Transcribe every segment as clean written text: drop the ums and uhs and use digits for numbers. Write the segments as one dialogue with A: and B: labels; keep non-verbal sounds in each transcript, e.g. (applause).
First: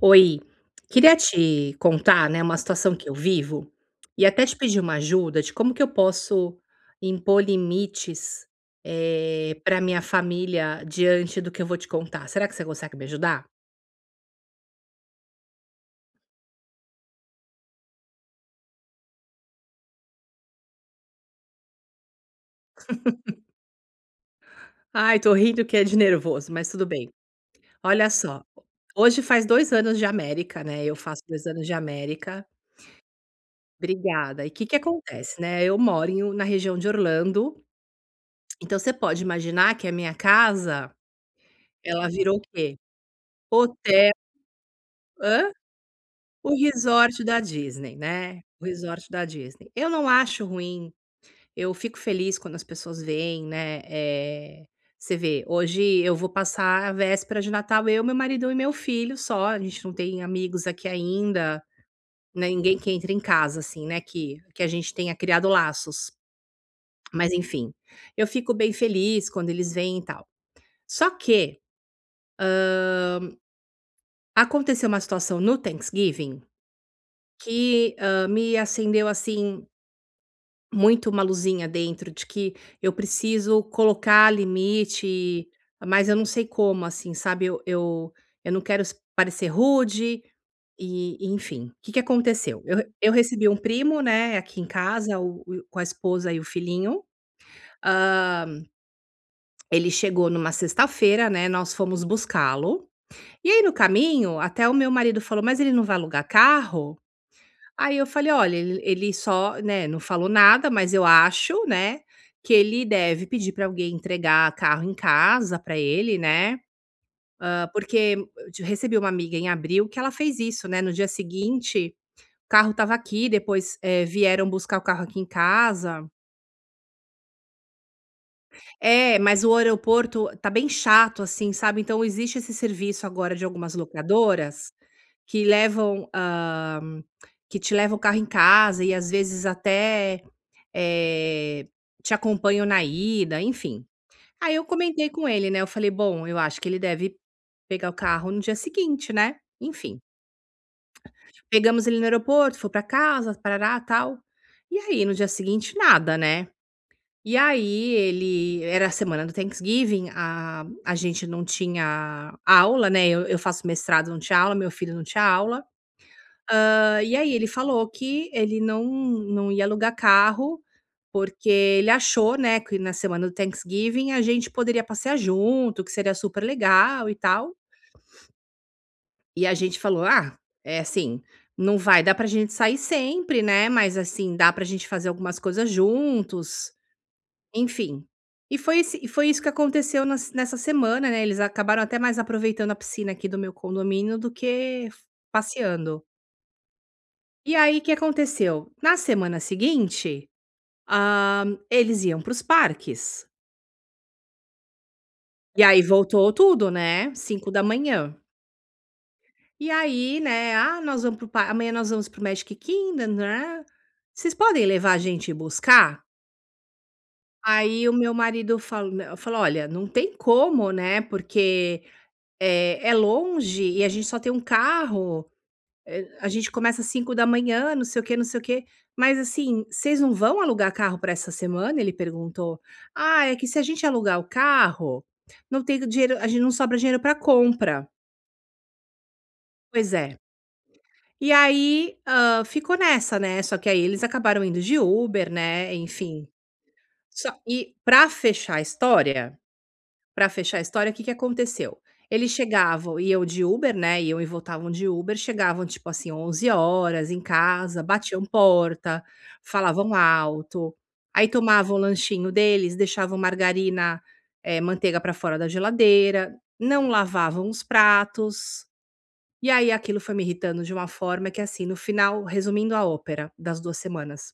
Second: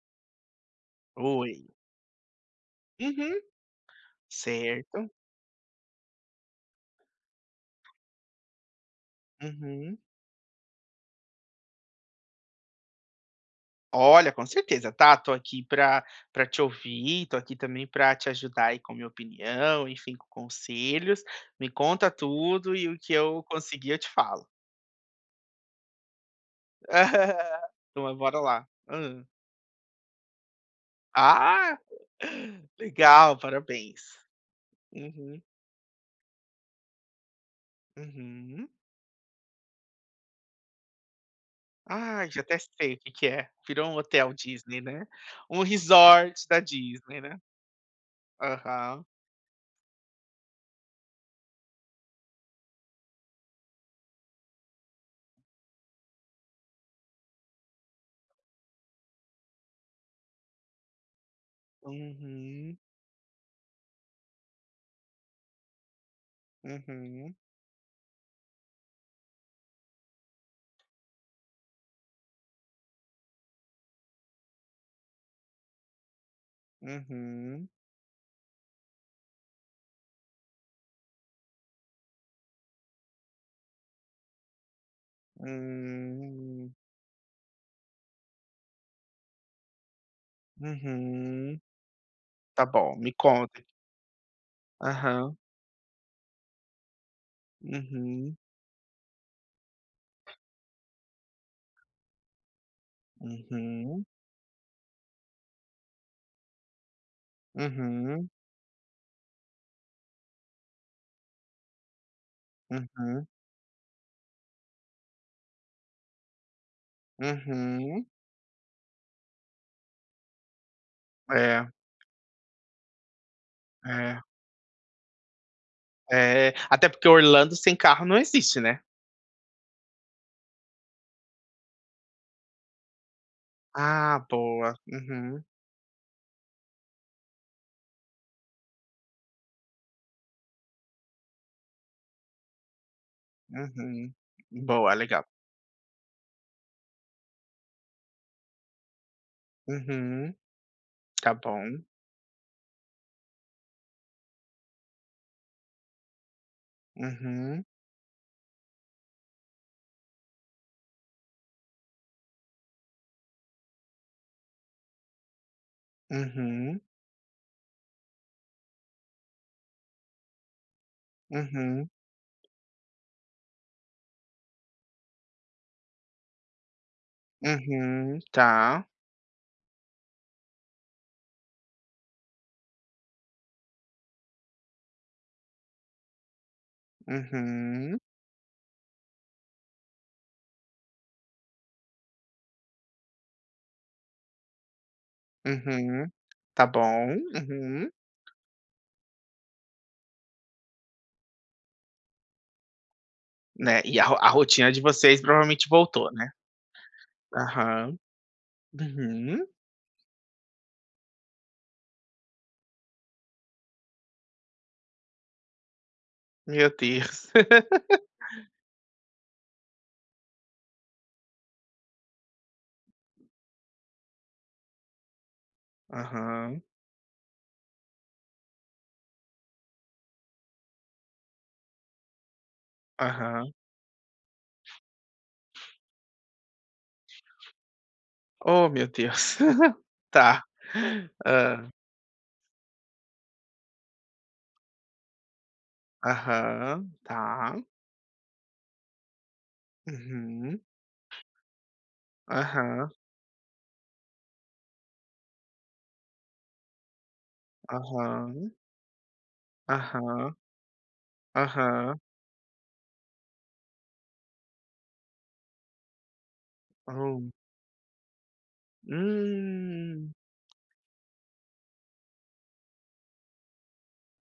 A: Oi, queria
B: Oi.
A: te contar, né, uma situação que eu
B: Uhum.
A: vivo e até te pedir uma
B: Certo.
A: ajuda de como que eu posso impor limites, para
B: Uhum.
A: minha família diante do que eu vou te contar. Será que você consegue me ajudar?
B: Olha, com certeza, tá? Tô aqui para te ouvir, tô aqui também para te ajudar aí com minha opinião, enfim, com conselhos. Me conta tudo e o que eu conseguir eu te falo.
A: Ai, tô rindo que é de nervoso, mas tudo bem.
B: (laughs) Então,
A: Olha
B: mas bora
A: só,
B: lá.
A: hoje
B: Hã.
A: faz 2 anos de América, né, eu faço 2 anos de
B: Ah!
A: América.
B: Legal, parabéns.
A: Obrigada. E o que que acontece,
B: Uhum,
A: né, eu moro na região de Orlando,
B: uhum.
A: então você pode imaginar que a minha casa, ela
B: Ai,
A: virou
B: já
A: o
B: até
A: quê?
B: sei o que que é. Virou um
A: Hotel
B: hotel Disney, né? Um resort
A: O
B: da Disney,
A: resort
B: né?
A: da Disney, né, o resort
B: Aham.
A: da Disney. Eu não acho ruim, eu fico feliz quando as pessoas vêm, né, você vê, hoje eu vou passar a véspera de Natal, eu, meu marido e meu filho só. A gente não tem amigos aqui ainda, né, ninguém
B: Uhum.
A: que entre em casa, assim, né, que a gente tenha criado laços. Mas
B: Uhum,
A: enfim, eu fico bem feliz quando eles vêm e tal. Só que aconteceu uma situação no Thanksgiving
B: uhum,
A: que, me acendeu, assim, muito, uma luzinha dentro de que eu preciso colocar limite, mas eu não sei
B: hum,
A: como, assim, sabe, eu não quero s parecer rude e
B: uhum.
A: enfim. O que que aconteceu?
B: Tá
A: Eu
B: bom, me
A: eu recebi um
B: conta.
A: primo, né, aqui em casa,
B: Aham,
A: o com a esposa e o filhinho.
B: uhum,
A: Hã, ele chegou numa sexta-feira, né, nós fomos buscá-lo, e aí no
B: uhum,
A: caminho até o meu marido falou: "Mas ele não vai alugar carro?" Aí eu
B: uhum,
A: falei: "Olha, ele só, né, não falou nada, mas eu acho, né, que ele deve
B: uhum,
A: pedir para alguém entregar carro em casa para ele, né".
B: uhum.
A: Porque eu ti recebi uma amiga em abril que ela fez isso, né, no dia
B: É,
A: seguinte o carro estava aqui. Depois,
B: é,
A: vieram buscar o carro aqui em casa.
B: é. Até porque Orlando sem carro não existe, né.
A: É, mas o aeroporto tá bem chato, assim, sabe. Então existe esse serviço agora de algumas
B: Ah,
A: locadoras
B: boa. Uhum,
A: que levam, hã, que te levam o carro em casa e às vezes até Eh, te acompanho na ida, enfim.
B: uhum.
A: Aí eu
B: Boa,
A: comentei
B: legal.
A: com ele, né, eu falei: "Bom, eu acho que ele deve pegar o carro no dia seguinte, né". Enfim,
B: Uhum, tá bom.
A: pegamos ele no aeroporto, foi pra casa, tarará, tal. E aí no dia seguinte nada, né. E
B: Uhum,
A: aí ele era a semana do Thanksgiving, a gente não tinha aula, né, eu faço mestrado, não tinha aula, meu filho não tinha aula.
B: uhum,
A: E aí ele falou que ele não ia alugar carro, porque
B: uhum,
A: ele achou, né, que na semana do Thanksgiving a gente poderia passear junto, que seria super legal e tal.
B: uhum. Tá.
A: E a gente falou: "Ah, é assim, não vai dar pra gente sair sempre, né, mas assim, dá pra gente fazer algumas coisas juntos",
B: Uhum,
A: enfim. E foi esse e foi isso que aconteceu nas nessa semana, né. Eles acabaram até mais aproveitando a piscina aqui do meu condomínio do que passeando.
B: uhum. Tá bom.
A: E aí, o
B: Uhum.
A: que aconteceu? Na semana seguinte, eles iam para os parques.
B: Né, e a rotina de vocês
A: E
B: provavelmente
A: aí
B: voltou, né?
A: voltou tudo, né, Cinco da
B: Aham.
A: manhã.
B: Uhum.
A: E aí, né: "Ah, nós vamos para o amanhã nós vamos para o Magic Kingdom, né? Vocês podem levar a gente e buscar?"
B: Meu Deus. (laughs)
A: Aí o meu marido falo né, falou: "Olha, não tem como, né, porque, é longe e a gente só tem um carro. A gente
B: Aham,
A: começa às 5 da manhã, não sei o quê, não sei o quê. Mas assim, vocês não vão alugar carro para essa semana?" Ele perguntou. "Ah, é que
B: aham.
A: se a gente alugar o carro, não tem dinheiro, a gente não sobra dinheiro para compra."
B: Oh, meu Deus. (laughs)
A: Pois é.
B: Tá.
A: E
B: Ah.
A: aí, ficou nessa, né. Só que aí eles acabaram indo de Uber, né, enfim.
B: Aham,
A: Só
B: tá.
A: e para fechar a história Pra fechar
B: Uhum.
A: a história, o que que aconteceu? Eles
B: Aham,
A: chegavam iam de Uber, né, iam e voltavam de Uber, chegavam, tipo assim, 11 horas em casa, batiam
B: aham,
A: porta, falavam
B: aham,
A: alto, aí tomavam o
B: aham.
A: lanchinho deles, deixavam margarina, manteiga pra fora da geladeira, não
B: Oh.
A: lavavam os pratos, e aí aquilo
B: Hum.
A: foi me irritando de uma forma que, assim, no final, resumindo a ópera das 2 semanas,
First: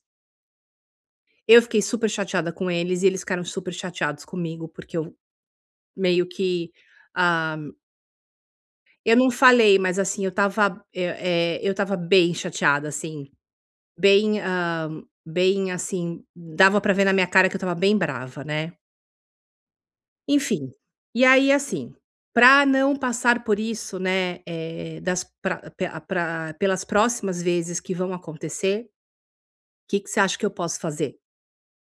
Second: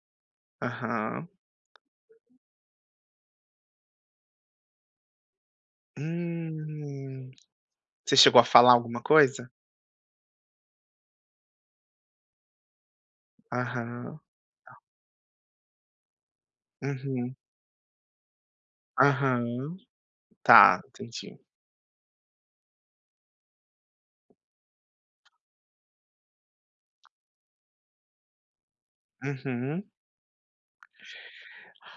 B: Aham.
A: eu fiquei super chateada com eles e eles ficaram super chateados comigo, porque eu meio que,
B: Hum.
A: ah,
B: Você chegou a falar alguma
A: Eu não
B: coisa?
A: falei, mas assim, eu estava bem chateada, assim,
B: Aham.
A: bem assim, dava pra ver na minha
B: Uhum.
A: cara que eu estava bem brava, né.
B: Aham.
A: Enfim,
B: Tá,
A: e
B: entendi.
A: aí assim, pra não passar por isso, né, eh, das pra pe a pra pelas próximas vezes que vão acontecer,
B: Uhum.
A: o que que você acha que eu posso fazer?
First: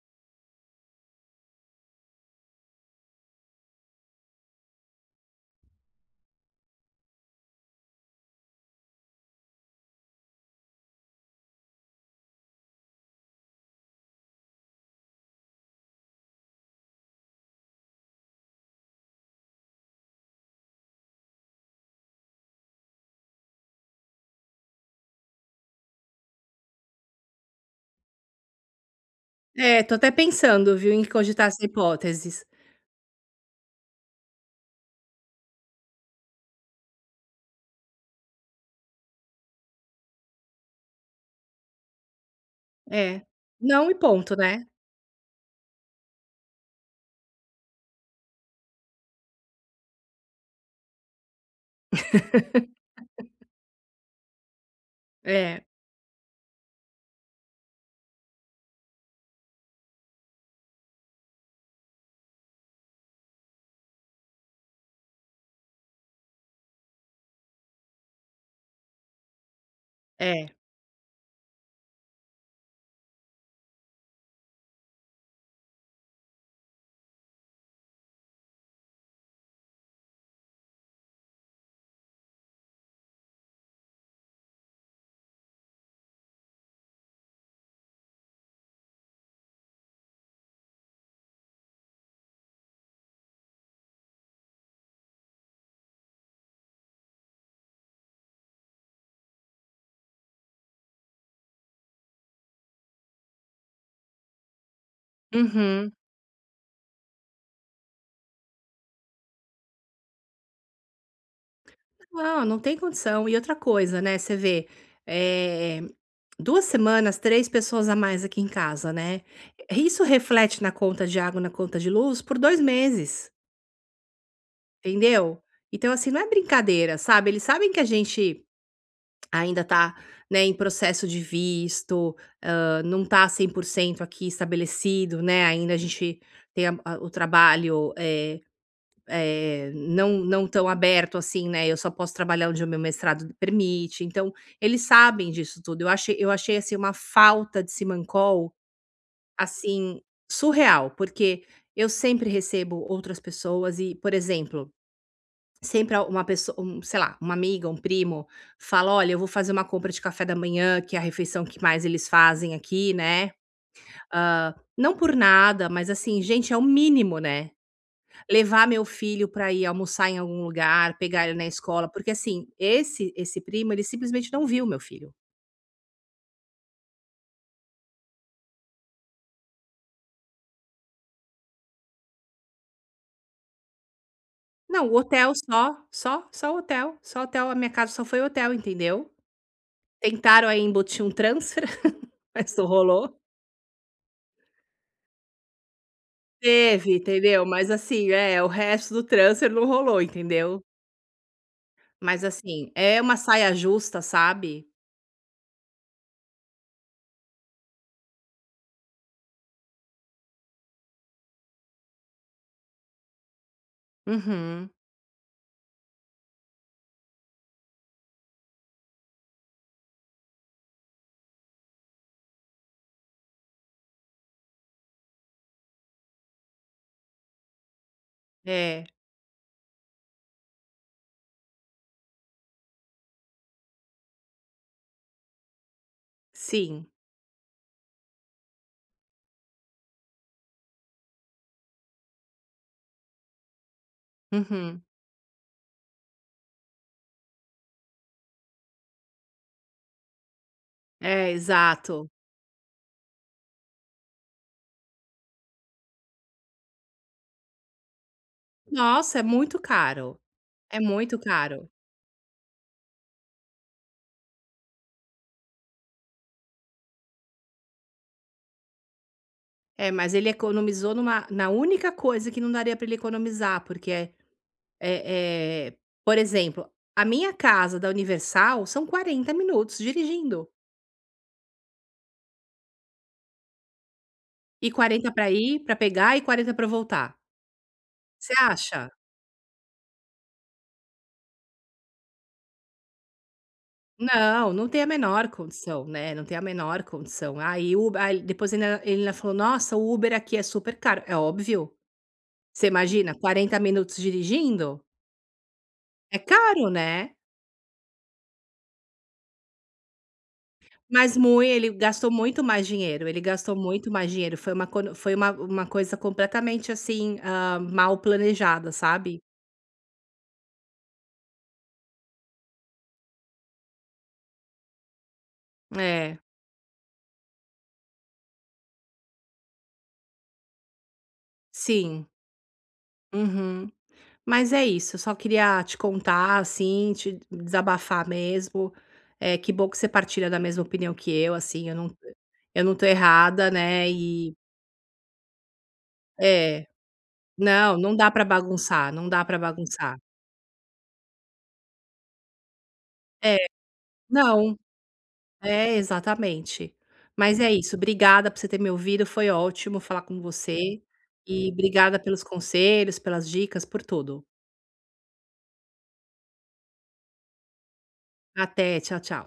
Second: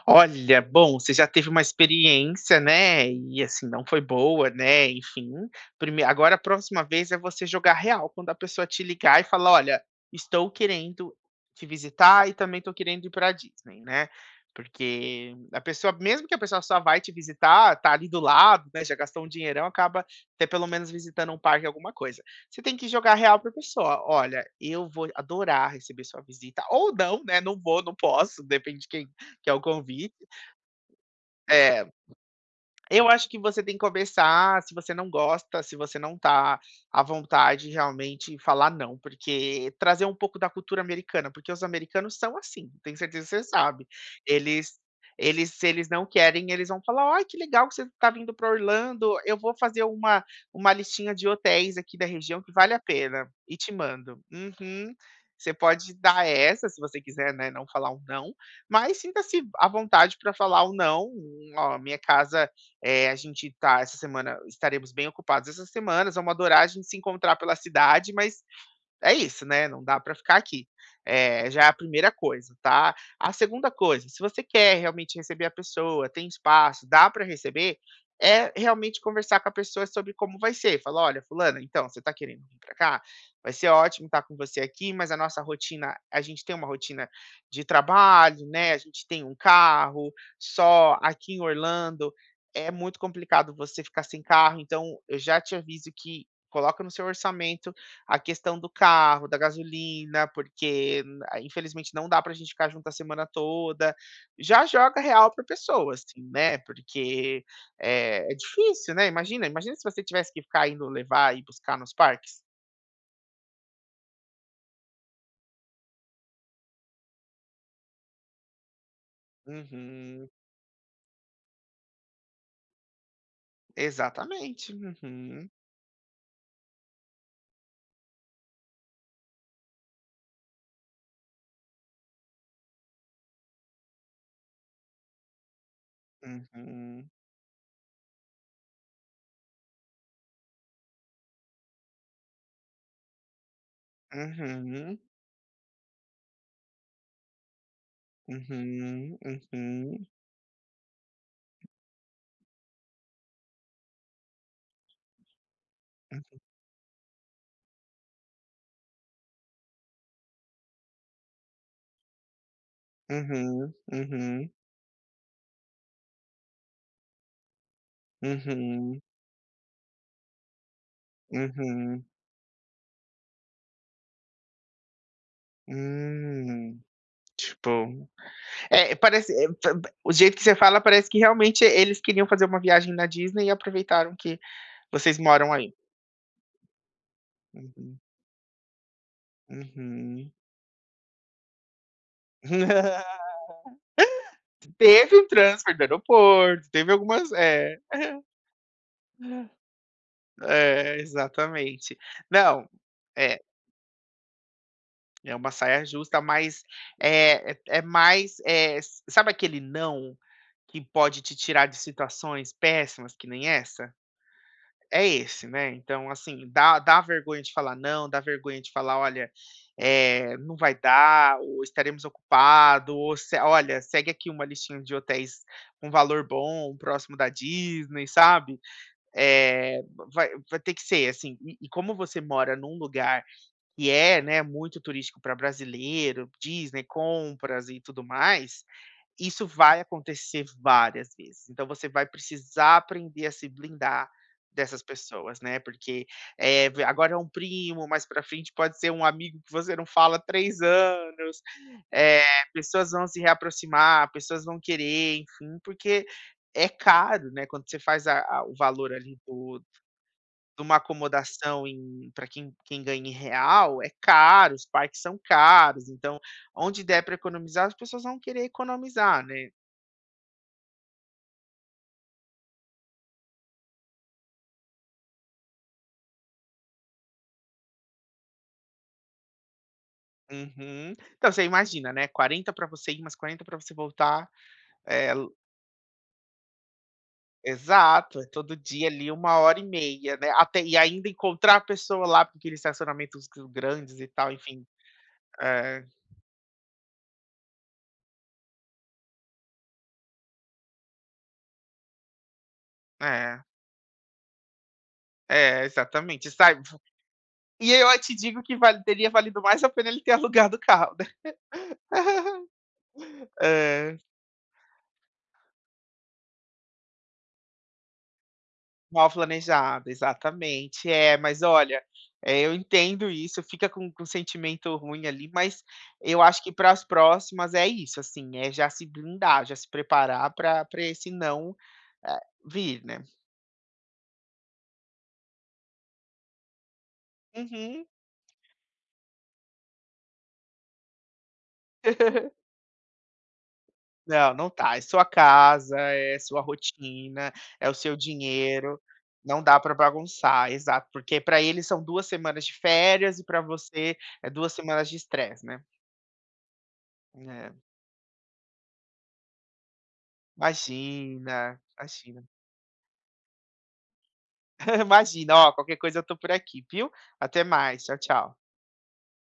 B: Olha, bom, você já teve uma experiência, né, e assim, não foi boa, né, enfim. Prime Agora a próxima vez é você jogar real, quando a pessoa te ligar e falar: "Olha, estou querendo te visitar e também estou querendo ir pra Disney", né. Porque a pessoa, mesmo que a pessoa só vai te visitar, tá ali do lado, né, já gastou um dinheirão, acaba até pelo menos visitando um parque, alguma coisa. Você tem que jogar real pra pessoa: "Olha, eu vou adorar receber sua visita", ou não, né, "Não vou, não posso", depende de quem que é o
A: É, tô até
B: convite.
A: pensando, viu, em cogitar essa
B: É,
A: hipóteses.
B: eu acho que você tem que começar, se você não gosta, se você não tá à vontade, realmente falar não, porque trazer um pouco da cultura americana, porque os americanos são assim, tenho
A: É.
B: certeza que você sabe.
A: Não, e ponto, né.
B: Eles eles se eles não querem, eles vão falar: "Ai, que legal que você tá vindo para Orlando, eu vou fazer uma listinha de hotéis aqui da região que vale a pena e te mando". Uhum. Você
A: É,
B: pode dar essa, se você quiser, né, não falar um não, mas sinta-se à vontade para falar o não: "Ó, minha casa, a gente tá, essa semana estaremos bem ocupados, essas semanas, vamos adorar a gente se encontrar pela cidade, mas é isso, né, não dá para ficar
A: é.
B: aqui". É, já é a primeira coisa, tá. A segunda coisa, se você quer realmente receber a pessoa, tem espaço, dá para receber, é realmente conversar com a pessoa sobre como vai ser. Fala: "Olha, fulana, então, você tá querendo vir para cá? Vai ser ótimo estar com você aqui, mas a nossa rotina, a gente tem uma rotina de trabalho, né, a gente tem um carro, só aqui em Orlando é muito complicado você ficar sem carro, então eu já te aviso que coloca no seu orçamento a questão do carro, da gasolina, porque, infelizmente não dá pra gente ficar junto a semana toda. Já joga real pra pessoa,
A: Uhum.
B: assim, né, porque é é difícil, né, imagina, imagina se você tivesse que ficar indo levar e buscar nos
A: Não,
B: parques.
A: não tem condição. E outra coisa, né, você vê, eh, 2 semanas, 3 pessoas a mais aqui em casa, né. Isso
B: Uhum.
A: reflete na conta de água, na conta de luz por 2 meses,
B: Exatamente.
A: entendeu.
B: Uhum.
A: Então, assim, não é brincadeira, sabe. Eles sabem que a gente ainda está, né, em processo de visto, não está 100% aqui estabelecido, né, ainda a gente tem a o
B: Uhum.
A: trabalho, não tão aberto assim, né, eu só posso trabalhar onde o meu mestrado permite, então eles
B: Uhum.
A: sabem disso tudo. Eu achei, assim, uma falta de simancol,
B: Uhum.
A: assim,
B: Uhum.
A: surreal, porque eu sempre recebo outras pessoas e, por exemplo, sempre uma pessoa, um, sei lá, uma amiga, um primo, fala: "Olha, eu vou fazer uma compra de café da manhã", que é a refeição que mais eles fazem aqui, né.
B: Uhum. Uhum.
A: Não por nada, mas assim, gente, é o mínimo, né.
B: Uhum.
A: Levar meu
B: Uhum.
A: filho para ir almoçar em algum lugar, pegar ele na escola,
B: Uhum.
A: porque assim, esse primo, ele simplesmente não viu meu filho.
B: Hum. Tipo. É, parece, é, pa pa O jeito que você fala parece que realmente eles queriam fazer uma viagem na Disney e aproveitaram que
A: Não, o
B: vocês
A: hotel
B: moram aí.
A: só, só o hotel, só o hotel, a minha casa
B: Uhum,
A: só foi hotel, entendeu.
B: uhum.
A: Tentaram aí embutir um transfer, (laughs) mas não rolou.
B: (laughs) Teve um transfer do aeroporto, teve
A: Teve,
B: algumas,
A: entendeu? Mas
B: é,
A: assim, é, o resto do transfer não rolou, entendeu?
B: é, exatamente.
A: Mas
B: Não,
A: assim, é uma
B: é,
A: saia justa, sabe?
B: é uma saia justa, mas é mais, sabe aquele não que pode te tirar de situações péssimas que nem essa?
A: Uhum.
B: É esse, né, então, assim, dá vergonha de falar não, dá vergonha de falar: "Olha, não vai dar", ou "Estaremos ocupados", ou se "Olha, segue aqui uma listinha de hotéis com valor bom, próximo da Disney", sabe.
A: É,
B: Eh, vai ter que ser, assim, e como você mora num lugar que é, né, muito turístico para brasileiro, Disney,
A: sim.
B: compras e tudo mais, isso vai acontecer várias vezes, então você vai precisar aprender a se blindar dessas
A: Uhum.
B: pessoas, né, porque, eh, v agora é um primo, mais pra frente pode ser um amigo que você não fala há 3
A: É,
B: anos,
A: exato.
B: eh, pessoas vão se reaproximar, pessoas vão querer, enfim, porque é caro, né, quando você faz a o valor ali
A: Nossa, é
B: do
A: muito caro,
B: de uma
A: é muito
B: acomodação
A: caro.
B: para quem, ganha em real, é caro, os parques são caros, então onde der para economizar, as pessoas vão querer economizar, né.
A: É, mas ele economizou numa na única coisa que não daria para ele economizar, porque é, por exemplo, a minha casa da Universal são 40 minutos dirigindo,
B: Uhum. Então você imagina, né, 40 para você ir, mais 40 para você voltar.
A: e
B: É,
A: 40
B: l
A: para ir, para pegar, e 40 para voltar.
B: Exato, é
A: Você
B: todo dia
A: acha?
B: ali uma hora e meia, né, até e ainda encontrar a pessoa lá, porque aqueles estacionamentos, g grandes e tal,
A: Não,
B: enfim.
A: não tem a menor
B: É,
A: condição, né, não tem a menor condição. Aí o Uber, aí depois, ainda, ele ainda falou: "Nossa, o Uber aqui é super caro", é óbvio. Você imagina
B: é,
A: 40 minutos dirigindo?
B: é,
A: É
B: exatamente, sabe.
A: caro, né.
B: E eu te digo que vale, teria valido mais a pena ele ter (laughs) alugado o carro, né.
A: Mas muito, ele gastou muito mais dinheiro, ele gastou muito
B: É.
A: mais dinheiro, foi uma cono foi uma coisa completamente, assim, mal planejada,
B: Mal
A: sabe.
B: planejado, exatamente. É, mas olha, eu entendo isso, fica com um sentimento ruim ali, mas
A: É,
B: eu acho que para as próximas é isso, assim, é já se blindar, já se preparar para, pra esse não,
A: sim.
B: eh, vir, né.
A: Uhum. Mas é isso, eu só queria te contar, assim, te
B: Uhum.
A: desabafar mesmo. É, que bom que você partilha da mesma opinião que eu, assim, eu não
B: (laughs)
A: eu não tô errada, né,
B: Não,
A: e
B: não tá, é sua casa, é sua
A: é.
B: rotina, é o
A: Não,
B: seu
A: não dá pra
B: dinheiro,
A: bagunçar, não dá pra
B: não dá para
A: bagunçar.
B: bagunçar, exato, porque para eles são 2 semanas de férias e
A: É,
B: para você é 2
A: não,
B: semanas de estresse, né.
A: é, exatamente. Mas
B: É,
A: é isso, obrigada por você ter me ouvido, foi ótimo falar com você,
B: imagina,
A: e obrigada
B: imagina.
A: pelos conselhos, pelas dicas, por tudo.
B: (laughs) Imagina, ó, qualquer coisa eu tô por aqui, viu? Até mais, tchau, tchau.
A: Até, tchau, tchau.